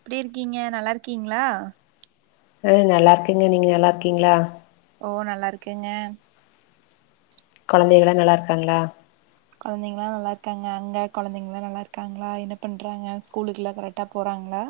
எப்டி இருக்கீங்க நல்லா இருக்கீங்களா அ நல்லா இருகேங்க நீங்க நல்லா இருக்கீங்களா ஓ நல்லா இருக்கேங்க கொழந்தைகளா நல்லா இருக்காங்களா குழந்தைங்கல்லா நல்லா இருக்காங்க அங்க குழந்தைங்க லா நல்லா இருக்காங்களா என்ன பண்றாங்க ஸ்கூலுக்குலா கரெக்டா போறாங்களா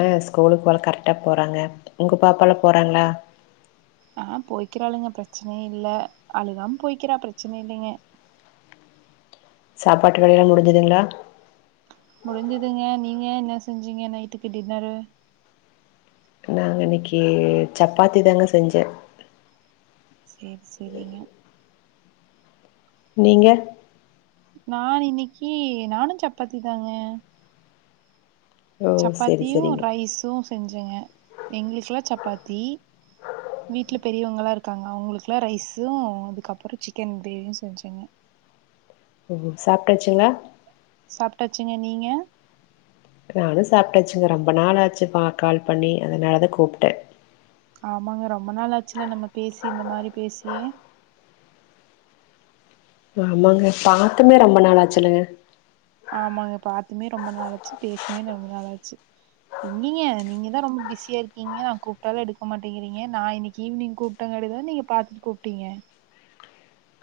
ஆ ஸ்கூலுக்கு போர கரெக்டா போறாங்க உங்க பாப்பாலா போறாங்களா ஆ போய்க்கிறாளுங்க பிரச்சன இல்ல அழுகாம போய்க்கிறா பிரச்சன இல்லைங்க சாப்பாட்டு வேளலா முடிஞ்சுதுங்களா முடிஞ்சுதுங்க நீங்க என்ன செஞ்சீங்க நைட்டுக்கு டின்னரு நாங்க இன்னைக்கு சப்பாத்தி தாங்க செஞ்சே சேரி சேரிங்க நீங்க நா இன்னைக்கு நானு சப்பாத்தி தாங்க ஓ செரி சப்பாத்தியு செரிங்க ரைஸு செஞ்சங்க எங்களுக்கெல்லா சப்பாத்தி வீட்டுல பெரியவங்கலா இருக்காங்க அவங்களுக்கெல்லா ரைஸ்யும் அதுக்கப்பறோ சிக்கன் கிரேவியு செஞ்சங்க ஓ சாப்ட்டாச்சுங்களா சாப்ட்டாச்சுங்க நீங்க நானு சாப்ட்டாசுங்க ரொம்ப நாளாச்சுப்ப கால் பண்ணி அதனாலதா கூப்ட்டே ஆமாங்க ரொம்ப நாள் ஆச்சுல நம்ம பேசி இந்த மாரி பேசியே ஆமாங்க பாத்துமே ரொம்ப நாளாச்சுல்லுங்க ஆமாங்க பாத்துமே ரொம்ப நாளாச்சு பேசுமே ரொம்ப நாளாச்சு எங்கீங்க நீங்க தா ரொம்ப பிஸியா இருக்கீங்க நா கூப்பிட்டாலு எடுக்க மாட்டேங்கிறீங்க நா இன்னைக்கு ஈவினிங் கூப்பிட்டேங்க காடேதா நீங்க பாத்துட்டு கூப்ட்டீங்க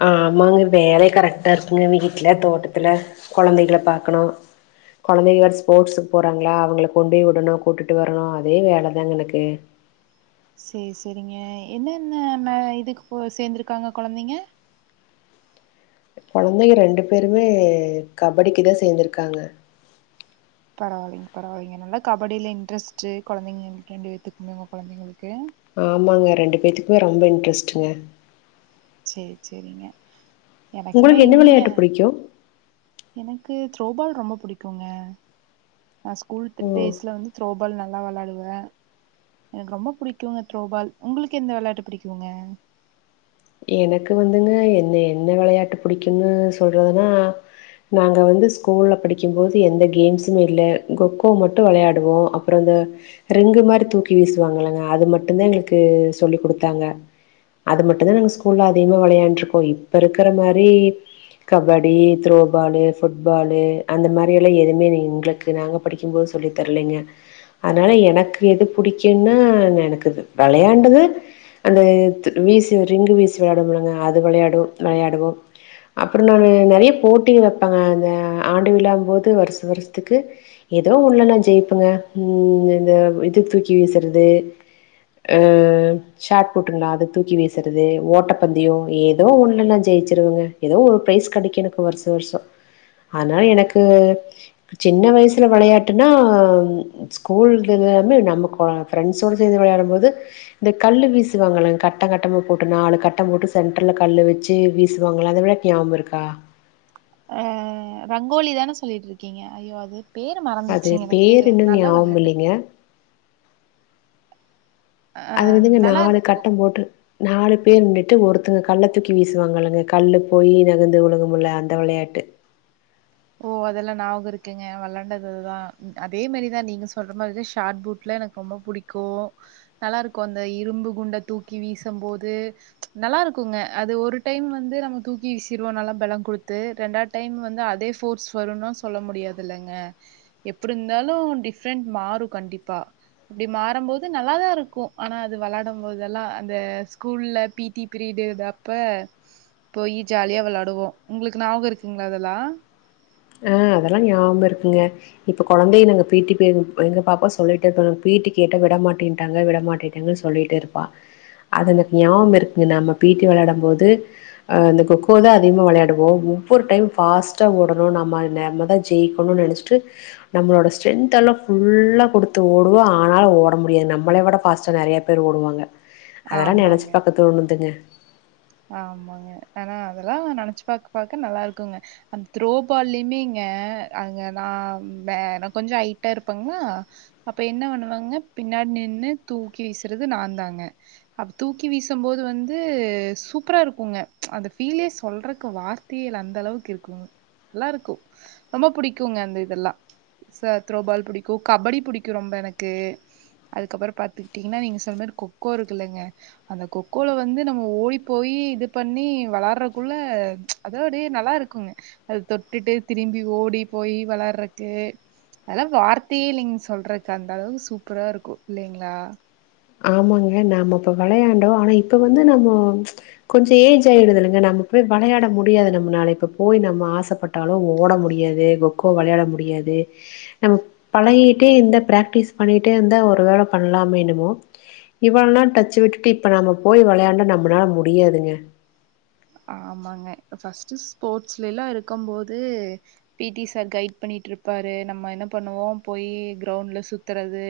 ஆ ஆமாங்க வேலயே கரெக்ட்டா இருக்குங்க வீட்டுல தோட்டத்துல கொழந்தைகள பாக்கணு குழந்தைங்க வேர ஸ்போர்ட்ஸுக்கு போறாங்களா அவங்கள கொண்டோய்விடணு கூட்டுட்டு வரணு அதே வேலதாங்க எனக்கு சேரி சேரிங்க என்னென்ன ந இதுக்கு சேர்ந்திருக்காங்க கொழந்தைங்க கொழந்தைங்க ரெண்டு பேருமே கபடிக்குதா சேந்திருக்காங்க பரவாயில்லைங்க பரவாயில்லைங்க நல்லா கபடில இன்ட்ரெஸ்ட் குழந்தைங்களுக்கு ரெண்டு [inaudible] குழந்தைங்களுக்கு ஆமாங்க ரெண்டு பேத்துக்குமே ரொம்ப இன்ட்ரெஸ்ட்டுங்க செரி செரிங்க எனக்குமே உங்களுக்கு என்ன எங்கீங்க விளையாட்டு புடிக்கு எனக்கு த்ரோபால் ரொம்ப புடிக்குங்க நா ஸ்கூல் ஓ டேஸ்ல வந்து த்ரோபால் நல் நல்லா விளாடுவே எனக்கு ரொம்ப பிடிக்குங்க த்ரோபால் உங்களுக்கு எந்த விளாட்டு பிடிக்குங்க எனக்கு வந்துங்க என்ன என்ன விளையாட்டு பிடிக்கும்ன்னு சொல்றதுன்னா நாங்க வந்து ஸ்கூல்ல படிக்கும்போது எந்த கேம்ஸுமே இல்ல கொக்கோ மட்டு விளையாடுவோ அப்றமா இந்த ரிங்கு மாரி தூக்கி வீசுவாங்கல்லங்க அது மட்டுதா எங்ளுக்கு சொல்லிக்குடுத்தாங்க அது மட்டுதா நாங்க ஸ்கூல்ல அதிக விளயாண்டு இருக்கோ இப்ப இருக்கிற மாரி கபடி த்ரோபாலு ஃபுட்பாலு அந்த மாரி எல்லா எதுவுமே எங்ளுக்கு நாங்க படிக்கும்போது சொல்லி தரலங்க அதனால எனக்கு எது பிடிக்கும்ன்னா எனக்கு விளையாண்டது அந்த வீசி ரிங்கு வீசி ச்சு வெளையாடுவோல்லங்க அது வெளையாடு வெளையாடுவோ அப்றோனா நெறைய போட்டிக வப்பாங்க அந்த ஆண்டு விழாங்கும் போது வருஷ வருஷத்துக்கு எதோ ஒன்ல நா ஜெயிப்பங்க ம் இந்த இது தூக்கி வீசறது ஆ ஷார்ட்புட்ங்ளா அத தூக்கி வீசறது ஓட் டப்பந்தயோ ஏதோ ஒன்ல நா ஜெயிச்சிருவங்க எதோ ஒரு பிரைஸ் கெடைக்கு எனக்கு வர்ஷோ வர்ஷோ ஆனா எனக்கு சின்ன வயசல வெளையாட்டுனா ஸ்கூல்லருந்து நம்ம கொ ஃப்ரண்ட்ஸோட சேந்து வெளையாடும் போது இந்த கல்லு வீசுவாங்கல்லங் கட்டங் கட்டமா போட்டு நாலு கட் டம் போட்டு சென்டர்ல கல்லு வெச்சு வீசுவாங்கல்ல அத விட ஞாவமிருக்கா ஆ ரங்கோலிதான சொல்லிட்ருக்கீங்க ஐயோ அது பேரு அது மறந்துருச்சுங்க எனக்கு பேர் இன்னு நல்ல ஞாபகம் வெளாட்டு இல்லைங்க ஆ அது வந்துங்க நல்லா நாலு இருக்கு கட்டம் போட்டு நாலு பேர் நிண்டுட்டு ஒருத்தங்க கல்ல தூக்கி வீசுவாங்கல்லங்க கல்லு போயி நகந்து விழுகுமில்ல அந்த விளையாட்டு ஓ அதெல்லா ஞாவக இருக்குங்க வெளாண்டதுதுதா அதே மாரிதா நீங்க சொல்ற மாரிதா ஷாட் பூட்லா எனக்கு ரொம்ப புடிக்கு நல்லா இருக்கு அந்த இரும்பு குண்ட தூக்கி வீசும் போது நல்லா இருக்குங்க அது ஒரு டைம் வந்து நம்ம தூக்கி வீசிருவோ நல்லா பலோ குடுத்து ரெண்டாவ்து டைம் வந்து அதே ஃபோர்ஸ் வருன்லா சொல்ல முடியாது இல்லங்க எப்டி இருந்தாலு டிஃப்ரெண்ட் மாறு கண்டிப்பா அப்டி மாறும்போது நல்லாதா இருக்கு ஆனா அது வெளாடும்போதெல்லா அந்த ஸ்கூல்ல பி டி பீரியடுது அப்ப போயி ஜாலியா வெளாடுவோ உங்களுக்கு ஞாவகோ இருக்குங்ளா அதெல்லா ஆ அதெல்லா ஞாவகமிருக்குங்க இப்ப கொழந்தைய நாங்க பி டி பீரியடு எங்க பாப்பா சொல்லிட்டே இருப்பாளுங் பி டி கேட்டா விடமாட்டின்ட்டாங்க விடமாட்டிட்டாங்க சொல்லிட்டே இருப்பா அது எனக்கு ஞாபகோ இருக்குங்க நம்ம பி டி வெளையாடம்போது ஆ இந்த கொக்கோதா அதிகமா வெளையாடுவோ ஒவ்வொரு டைம் ஃபாஸ்ட்டா ஓடு வோ நம்ம ஆ நம்மதா ஜெயிக்கணுன்னு நெனைச்சிட்டு நம்மளோட ஸ்ட்ரென்த் எல்லா ஃபுல்லா கொடுத்து ஓடுவோ ஆனாலும் ஓட முடியாது நம்மள விட ஃபாஸ்டா நெறைய பேர் ஓடுவாங்க அதெல்லா நெனச்சு ஆமாங்க, பாக்க தோணுதுங்க ஆமாங்க ஆனா அதெல்லா நெனைச்சு பாக்க பாக்க நல்லா இருக்குங்க அந்த த்ரோ பால்லயுமேங்க அங்க நா வே நா கொஞ்ச ஹைட்டா இருப்பங்ளா அப்ப என்ன பண்ணுவங்க பின்னாடி நின்னு தூக்கி வீசுறது நாந்தாங்க அப்ப தூக்கி வீசும்போது வந்து சூப்பரா இருக்குங்க அந்த ஃபீலே சொல்றக்கு வார்த்தையே இல்ல அந்த அளவுக்கு இருக்குங் நல்லா இருக்கு ரொம்ப பிடிக்குங்க அந்த இதெல்லா ச த்ரோபால் பிடிக்கு கபடி பிடிக்கு ரொம்ப எனக்கு அதுக்கப்புற பாத்துக்கிட்டீங்கன்னா நீங்க சொன்ன மாரி கொக்கோ இருக்குல்லங்க அந்த கொக்கோல வந்து நம்ம ஓடி போயி இது பண்ணி வெளையாடறக்குள்ள அது அப்டியே நல்லா இருக்குங்க அது தொட்டுட்டு திரும்பி ஓடி போயி வெளையாடறக்கு அதெல்லா வார்த்தையே இல்லைங் சொல்றக்கு அந்த அளவு சூப்பரா இருக்கு இல்லைங்ளா ஆமாங்க நாம அப்ப வெளையாண்டோ ஆனா இப்ப வந்து நம்மோ கொஞ்ச ஏஜ் ஆயிடுது இல்லங்க நம்ம போய் வெளையாட முடியாது நம்மனால இப்ப போய் நம்ம ஆசப்பட்டாலு ஓட முடியாது கொக்கோ வெளையாட முடியாது நம்ம பழகிட்டே இந்த பிராக்டிஸ் பண்ணிட்டே இருந்தா ஒரு வேள பண்லாமோ என்னமோ இவ்ளோ நாள் டச்சு விட்டுட்டு இப்ப நம்ம போய் வெளையாண்டா நம்மனால முடியாதுங்க ஆமாங்க அ ஃபஸ்ட்டு ஸ்போர்ட்ஸ்ல எல்லா இருக்கும் போது பி டி சார் கைட் பண்ணிட்டு இருப்பாரு நம்ம என்ன பண்ணுவோ போயி கிரௌண்ட்ல சுத்துறது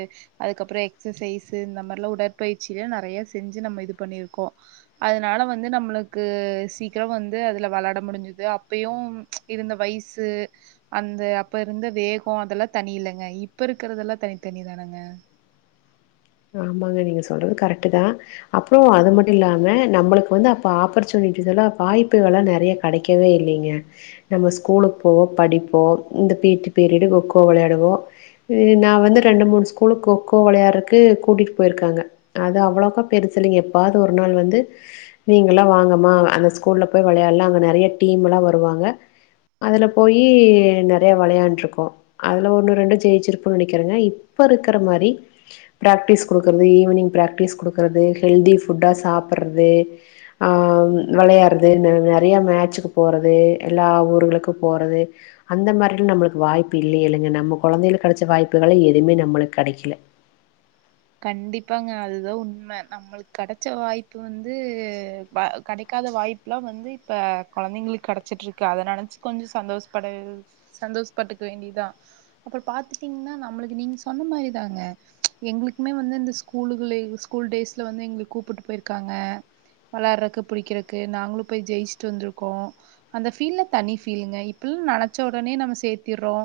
அதுக்கப்புற எக்சசைஸு இந்த மாரிலா உடற்பயிற்சிலா நெறைய செஞ்சு நம்ம இது பண்ணிருக்கோ அதனால வந்து நம்மளுக்கு சீக்கிரோ வந்து அதுல வெளாட முடிஞ்சுது அப்பயு இருந்த வயசு அந்த அப்ப இருந்த வேகோ அதெல்லா தனி இல்லங்க இப்ப இருக்கறதெல்லா தனித்தனிதானுங்க ஆமாங்க நீங்க சொல்றது கரெக்ட்டுதா அப்றோ அது மட்டு இல்லாம நம்மளுக்கு வந்து அப்ப ஆப்பர்ச்சுனிட்டிஸ் எல்லா வாய்ப்புகள்லா நெறைய கெடைக்கவே இல்லீங்க நம்ம ஸ்கூலுக்கு போவோ படிப்போ இந்த பி டி பீரிடு கொக்கோ வெளையாடுவோ இ நா வந்து ரெண்டு மூணு ஸ்கூலு கொக்கோ வெளையாடறக் கு கூட்டிட்டு போயிருக்காங்க அது அவ்ளோக்கா பெருசில்லைங்க எப்பாது ஒரு நாள் வந்து நீங்கல்லா வாங்கம்மா அந்த ஸ்கூல்ல போய் வெளையாடலா அங்க நெறைய டீம் எல்லா வருவாங்க அதுல போயி நெறைய வெளையாண்ட்ருக்கோ அதுல ஒன்னு ரெண்டு ஜெயிச்சிருப்பன்னு நெனைக்கிறங்க இப்ப இருக்கற மாரி ப்ராக்டிஸ் குடுக்குறது ஈவினிங் ப்ராக்டிஸ் குடுக்குறது ஹெல்தி ஃபுட்டா சாப்பட்றது ஆ வெளையாடு்றது நெ நெறையா மேட்சுக்கு போறது எல்லா ஊர்களுக்கு போறது அந்த மாரிலா நம்மளுக்கு வாய்ப்பு இல்லியல்லங்க நம்ம கொழந்தைகளுக்கு கெடச்ச வாய்ப்புகல்லா எதுமே நம்மளுக்கு கெடைக்கல கண்டிப்பாங்க அதுதா உண்ம நம்மளுக்கு கெடைச்ச வாய்ப்பு வந்து வ கெடைக்காத வாய்ப்புலா வந்து இப்ப கொழந்தைங்களுக்கு கெடச்சிட்ருக்கு அத நெனைச்சு கொஞ்ச சந்தோஷப்பட சந்தோஷப்பட்டுக்க வேண்டியதா அப்புற பாத்துட்டீங்னா நம்மளுக்கு நீங்க சொன்ன மாரிதாங்க எங்களுக் குமே வந்து இந்த ஸ்கூலுகளியு ஸ்கூல் டேஸ்ல வந்து எங்கள கூப்புட்டு போயிருக்காங்க வெளையாடறக்கு புடிக்கறக்கு நாங்களு போய் ஜெயிச்சுட்டு வந்திருக்கோ அந்த ஃபீல்லா தனி ஃபீலுங்க இப்பல்லா நெனச்ச உடனே நம்ம சேத்திர்றோ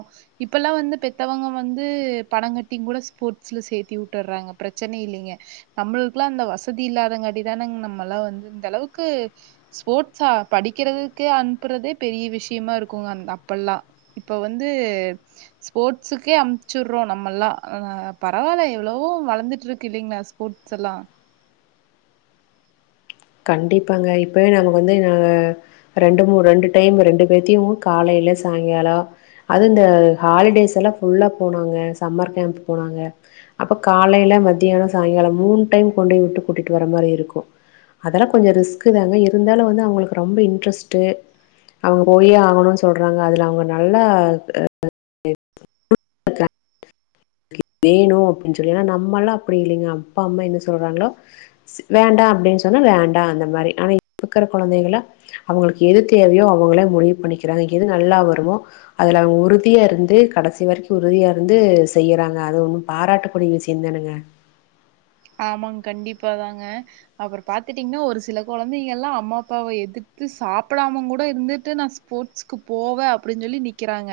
இப்பல்லா வந்து பெத்தவங்க வந்து பணோ கட்டி கூட ஸ்போர்ட்ஸ்ல சேத்தி உ ட்டர்றாங்க பிரச்சன இல்லிங்க நம்மளுக்கெல்லா அந்த வசதி இல்லாதங்காட்டிதானங் நம்மல்லா வந்து இந்த அளவுக்கு ஸ்போர்ட்ஸா படிக்கிறதுக்கே அனுப்புறதே பெரிய விஷயமா இருக்குங்க அந் அப்பெல்லா இப்ப வந்து ஸ்போர்ட்ஸுக்கே அம்ச்சுவிட்றோ நம்மல்லா ஆ பரவால்ல எவ்ளவோ வளந்துட்ருக்கு இல்லிங்ளா ஸ்போர்ட்ஸ் எல்லா கண்டிப்பாங்க இப்பவே நமக்கு வந்து நாங்க ரெண்டு மூ ரெண்டு டைம் ரெண்டு பேத்தையு காலைல சாயங்காலோ அது இந்த ஹாலிடேஸ் எல்லா ஃபுல்லா போனாங்க சம்மர் கேம்ப் போனாங்க அப்ப காலைல மத்தியானோ சாயங்காலோ மூணு டைம் கொண்டு போய் விட்டு கூட்டிட்டு வர மாரி இருக்கு அதெல்லா கொஞ்ச ரிஸ்க்குதாங்க இருந்தாலு வந்து அவங்களுக்கு ரொம்ப இன்ட்ரெஸ்ட்டு அவங்க போயே ஆகணுன்னு சொல்றாங்க அதுல அவங்க நல்லா ஆ [inaudible] வேணு அப்பிடின்னு சொல்லி ஏன்னா நம்ம எல்லா அப்டி இல்லைங்க அப்பா அம்மா என்ன சொல்றாங்களோ ஸ் வேண்டா அப்டின்னு சொன்னா வேண்டா அந்த மாரி ஆனா இப்ப இருக்கற கொழந்தைகல்ல அவங்களுக்கு எது தேவையோ அவங்களே முடிவு பண்ணிக்கிறாங்க எது நல்லா வருமோ அதுல அவங்க உறுதியா இருந்து கடைசி வரைக்கு உறுதியா இருந்து செய்யறாங்க அது ஒன்னு பாராட்டக்கூடிய விஷயந்தானுங்க ஆமாங் கண்டிப்பாதாங்க அப்புற பாத்துட்டீங்னா ஒரு சில கொழந்தைக எல்லா அம்மா அப்பாவ எதித்து சாப்படாமங்கூட இருந்துட்டு நா ஸ்போர்ட்ஸ்க்கு போவே அப்பிடின்னு சொல்லி நிக்கிறாங்க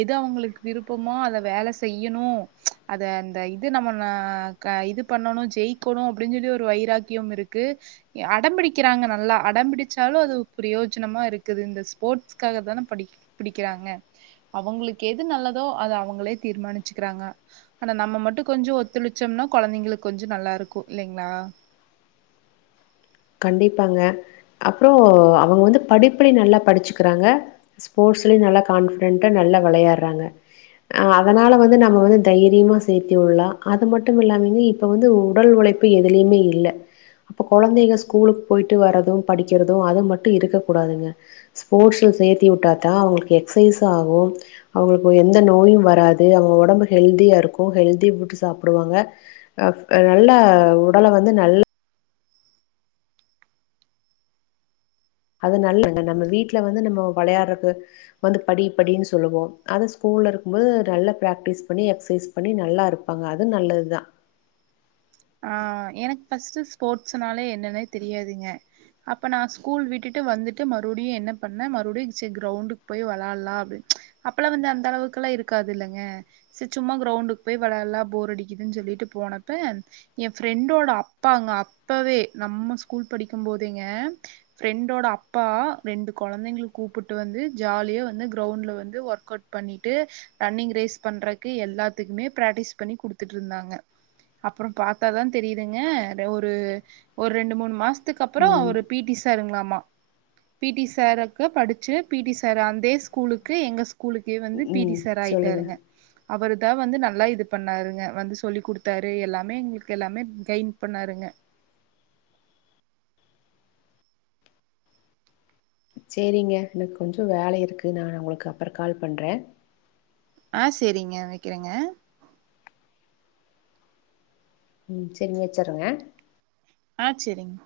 எது அவங்களுக்கு விருப்பமோ அத வேல செய்யணு அத அந்த இது நம்ம ந க இது பண்ணணு ஜெயிக்கணு அப்பிடின் சொல்லி ஒரு வைராக்கியம் இருக்கு யா அடம் பிடிக்கிறாங்க நல்லா அடம் பிடிச்சாலு அது பிரயோஜனமா இருக்குது இந்த ஸ்போர்ட்ஸ்க்காகதான படிக் பிடிக்கிறாங்க அவங்களுக்கு எது நல்லதோ அத அவங்களே தீர்மானிச்சுக்கிறாங்க ஆனா நம்ம மட்டு கொஞ்சோ ஒத்துழைச்சோம்னா கொழந்தைங்களுக் கொஞ்சோ நல்லா இருக்கு இல்லைங்ளா கண்டிப்பாங்க அப்றோ அவங்க வந்து படிப்புலயு நல்லா படிச்சுக்கிறாங்க ஸ்போர்ட்ஸ்லயு நல்லா கான்ஃபிடன்டா நல்லா வெளையாட்றாங்க ஆ அதனால வந்து நம்ம வந்து தைரியமா சேத்திவிட்லா அது மட்டும் இல்லாமைங்க இப்ப வந்து உடல் உழைப்பு எதுலயுமே இல்ல அப்ப கொழந்தைக ஸ் கூலுக்கு போயிட்டு வரது படிக்கிறது அது மட்டு இருக்கக் கூடாதுங்க ஸ்போர்ட்ஸ்ல சேத்தி விட்டாத்தா அவங்களுக்கு எக்சைஸு ஆகு அவங்களுக்கு எந்த நோயு வராது அவங்க ஒடம்பு ஹெல்தியா இருக்கு ஹெல்தி ஃபுட்டு சாப்டுவாங்க அ ஆ நல்லா உடல வந்து நல் அது நல்ல [inaudible] நம்ம வீட்ல வந்து நம்ம வெளையாடுறக்கு வந்து படி படின்னு சொல்லுவோ அதே ஸ்கூல்ல இருக்கும்போது நல்லா பிராக்டிஸ் பண்ணி எக்சைஸ் பண்ணி நல்லா இருப்பாங்க அது நல்லதுதா ஆ எனக்கு ஃபஸ்ட்டு ஸ்போர்ட்ஸ்னாலே என்னன்னே தெரியாதுங்க அப்ப நா ஸ்கூல் விட்டுட்டு வந்துட்டு மறுபடியு என்ன பண்ணே மறுபடியு சரி கிரௌண்டுக்கு போய் வெளையாட்லா அப்டின்னு அப்பெல்லா வந்து அந்த அளவுக்கெல்லா இருக்காது இல்லங்க சரி சும்மா கிரௌண்டுக்கு போய் வெளையாட்லா போர் அடிக்குதுன்னு சொல்லிட்டு போனப்ப யேன் ஃப்ரெண்டோட அப்பாங்க அப்பவே நம்ம ஸ்கூல் படிக்கும்போதேங்க ஃப்ரெண்டோட அப்பா ரெண்டு கொழந்தைங்கள கூப்புட்டு வந்து ஜாலியா வந்து கிரௌண்டல வந்து ஒர்க் அவுட் பண்ணிட்டு ரன்னிங் ரேஸ் பண்றக்கு எல்லாத்துக்குமே பிராக்டிஸ் பண்ணி குடுத்துட்ருந்தாங்க அப்புறம் பா த்தாதா தெரியுதுங்க ஒரு ஒரு ரெண்டு மூணு மாச த்துக்கு அப்புறோ ம் அவரு பி டி சாருங்களாமா பி டி சாருக்கு படிச்சு பி டி சாரு அதே ஸ்கூலுக்கு எங்க ஸ்கூலுக்கே வந்து பி டி ம் சொல்லுங்க சார்ஆயிட்டாருங்க அவரு தான் வந்து நல்லா இது பண்ணாருங்க வந்து சொல்லி் கொடுத்தாரு எல்லாமே எங்களு எல்லாமே கைட் பண்ணாருங்க சரிங்க எனக்கு கொஞ்சம் வேலை இருக்கு நான் உங்களுக்கு அப்புறம் கால் பண்றேன் ஆஹ் சரிங்க வைக்கிறேங்க ம் சரிங்க வச்சருங்க ஆ சரிங்க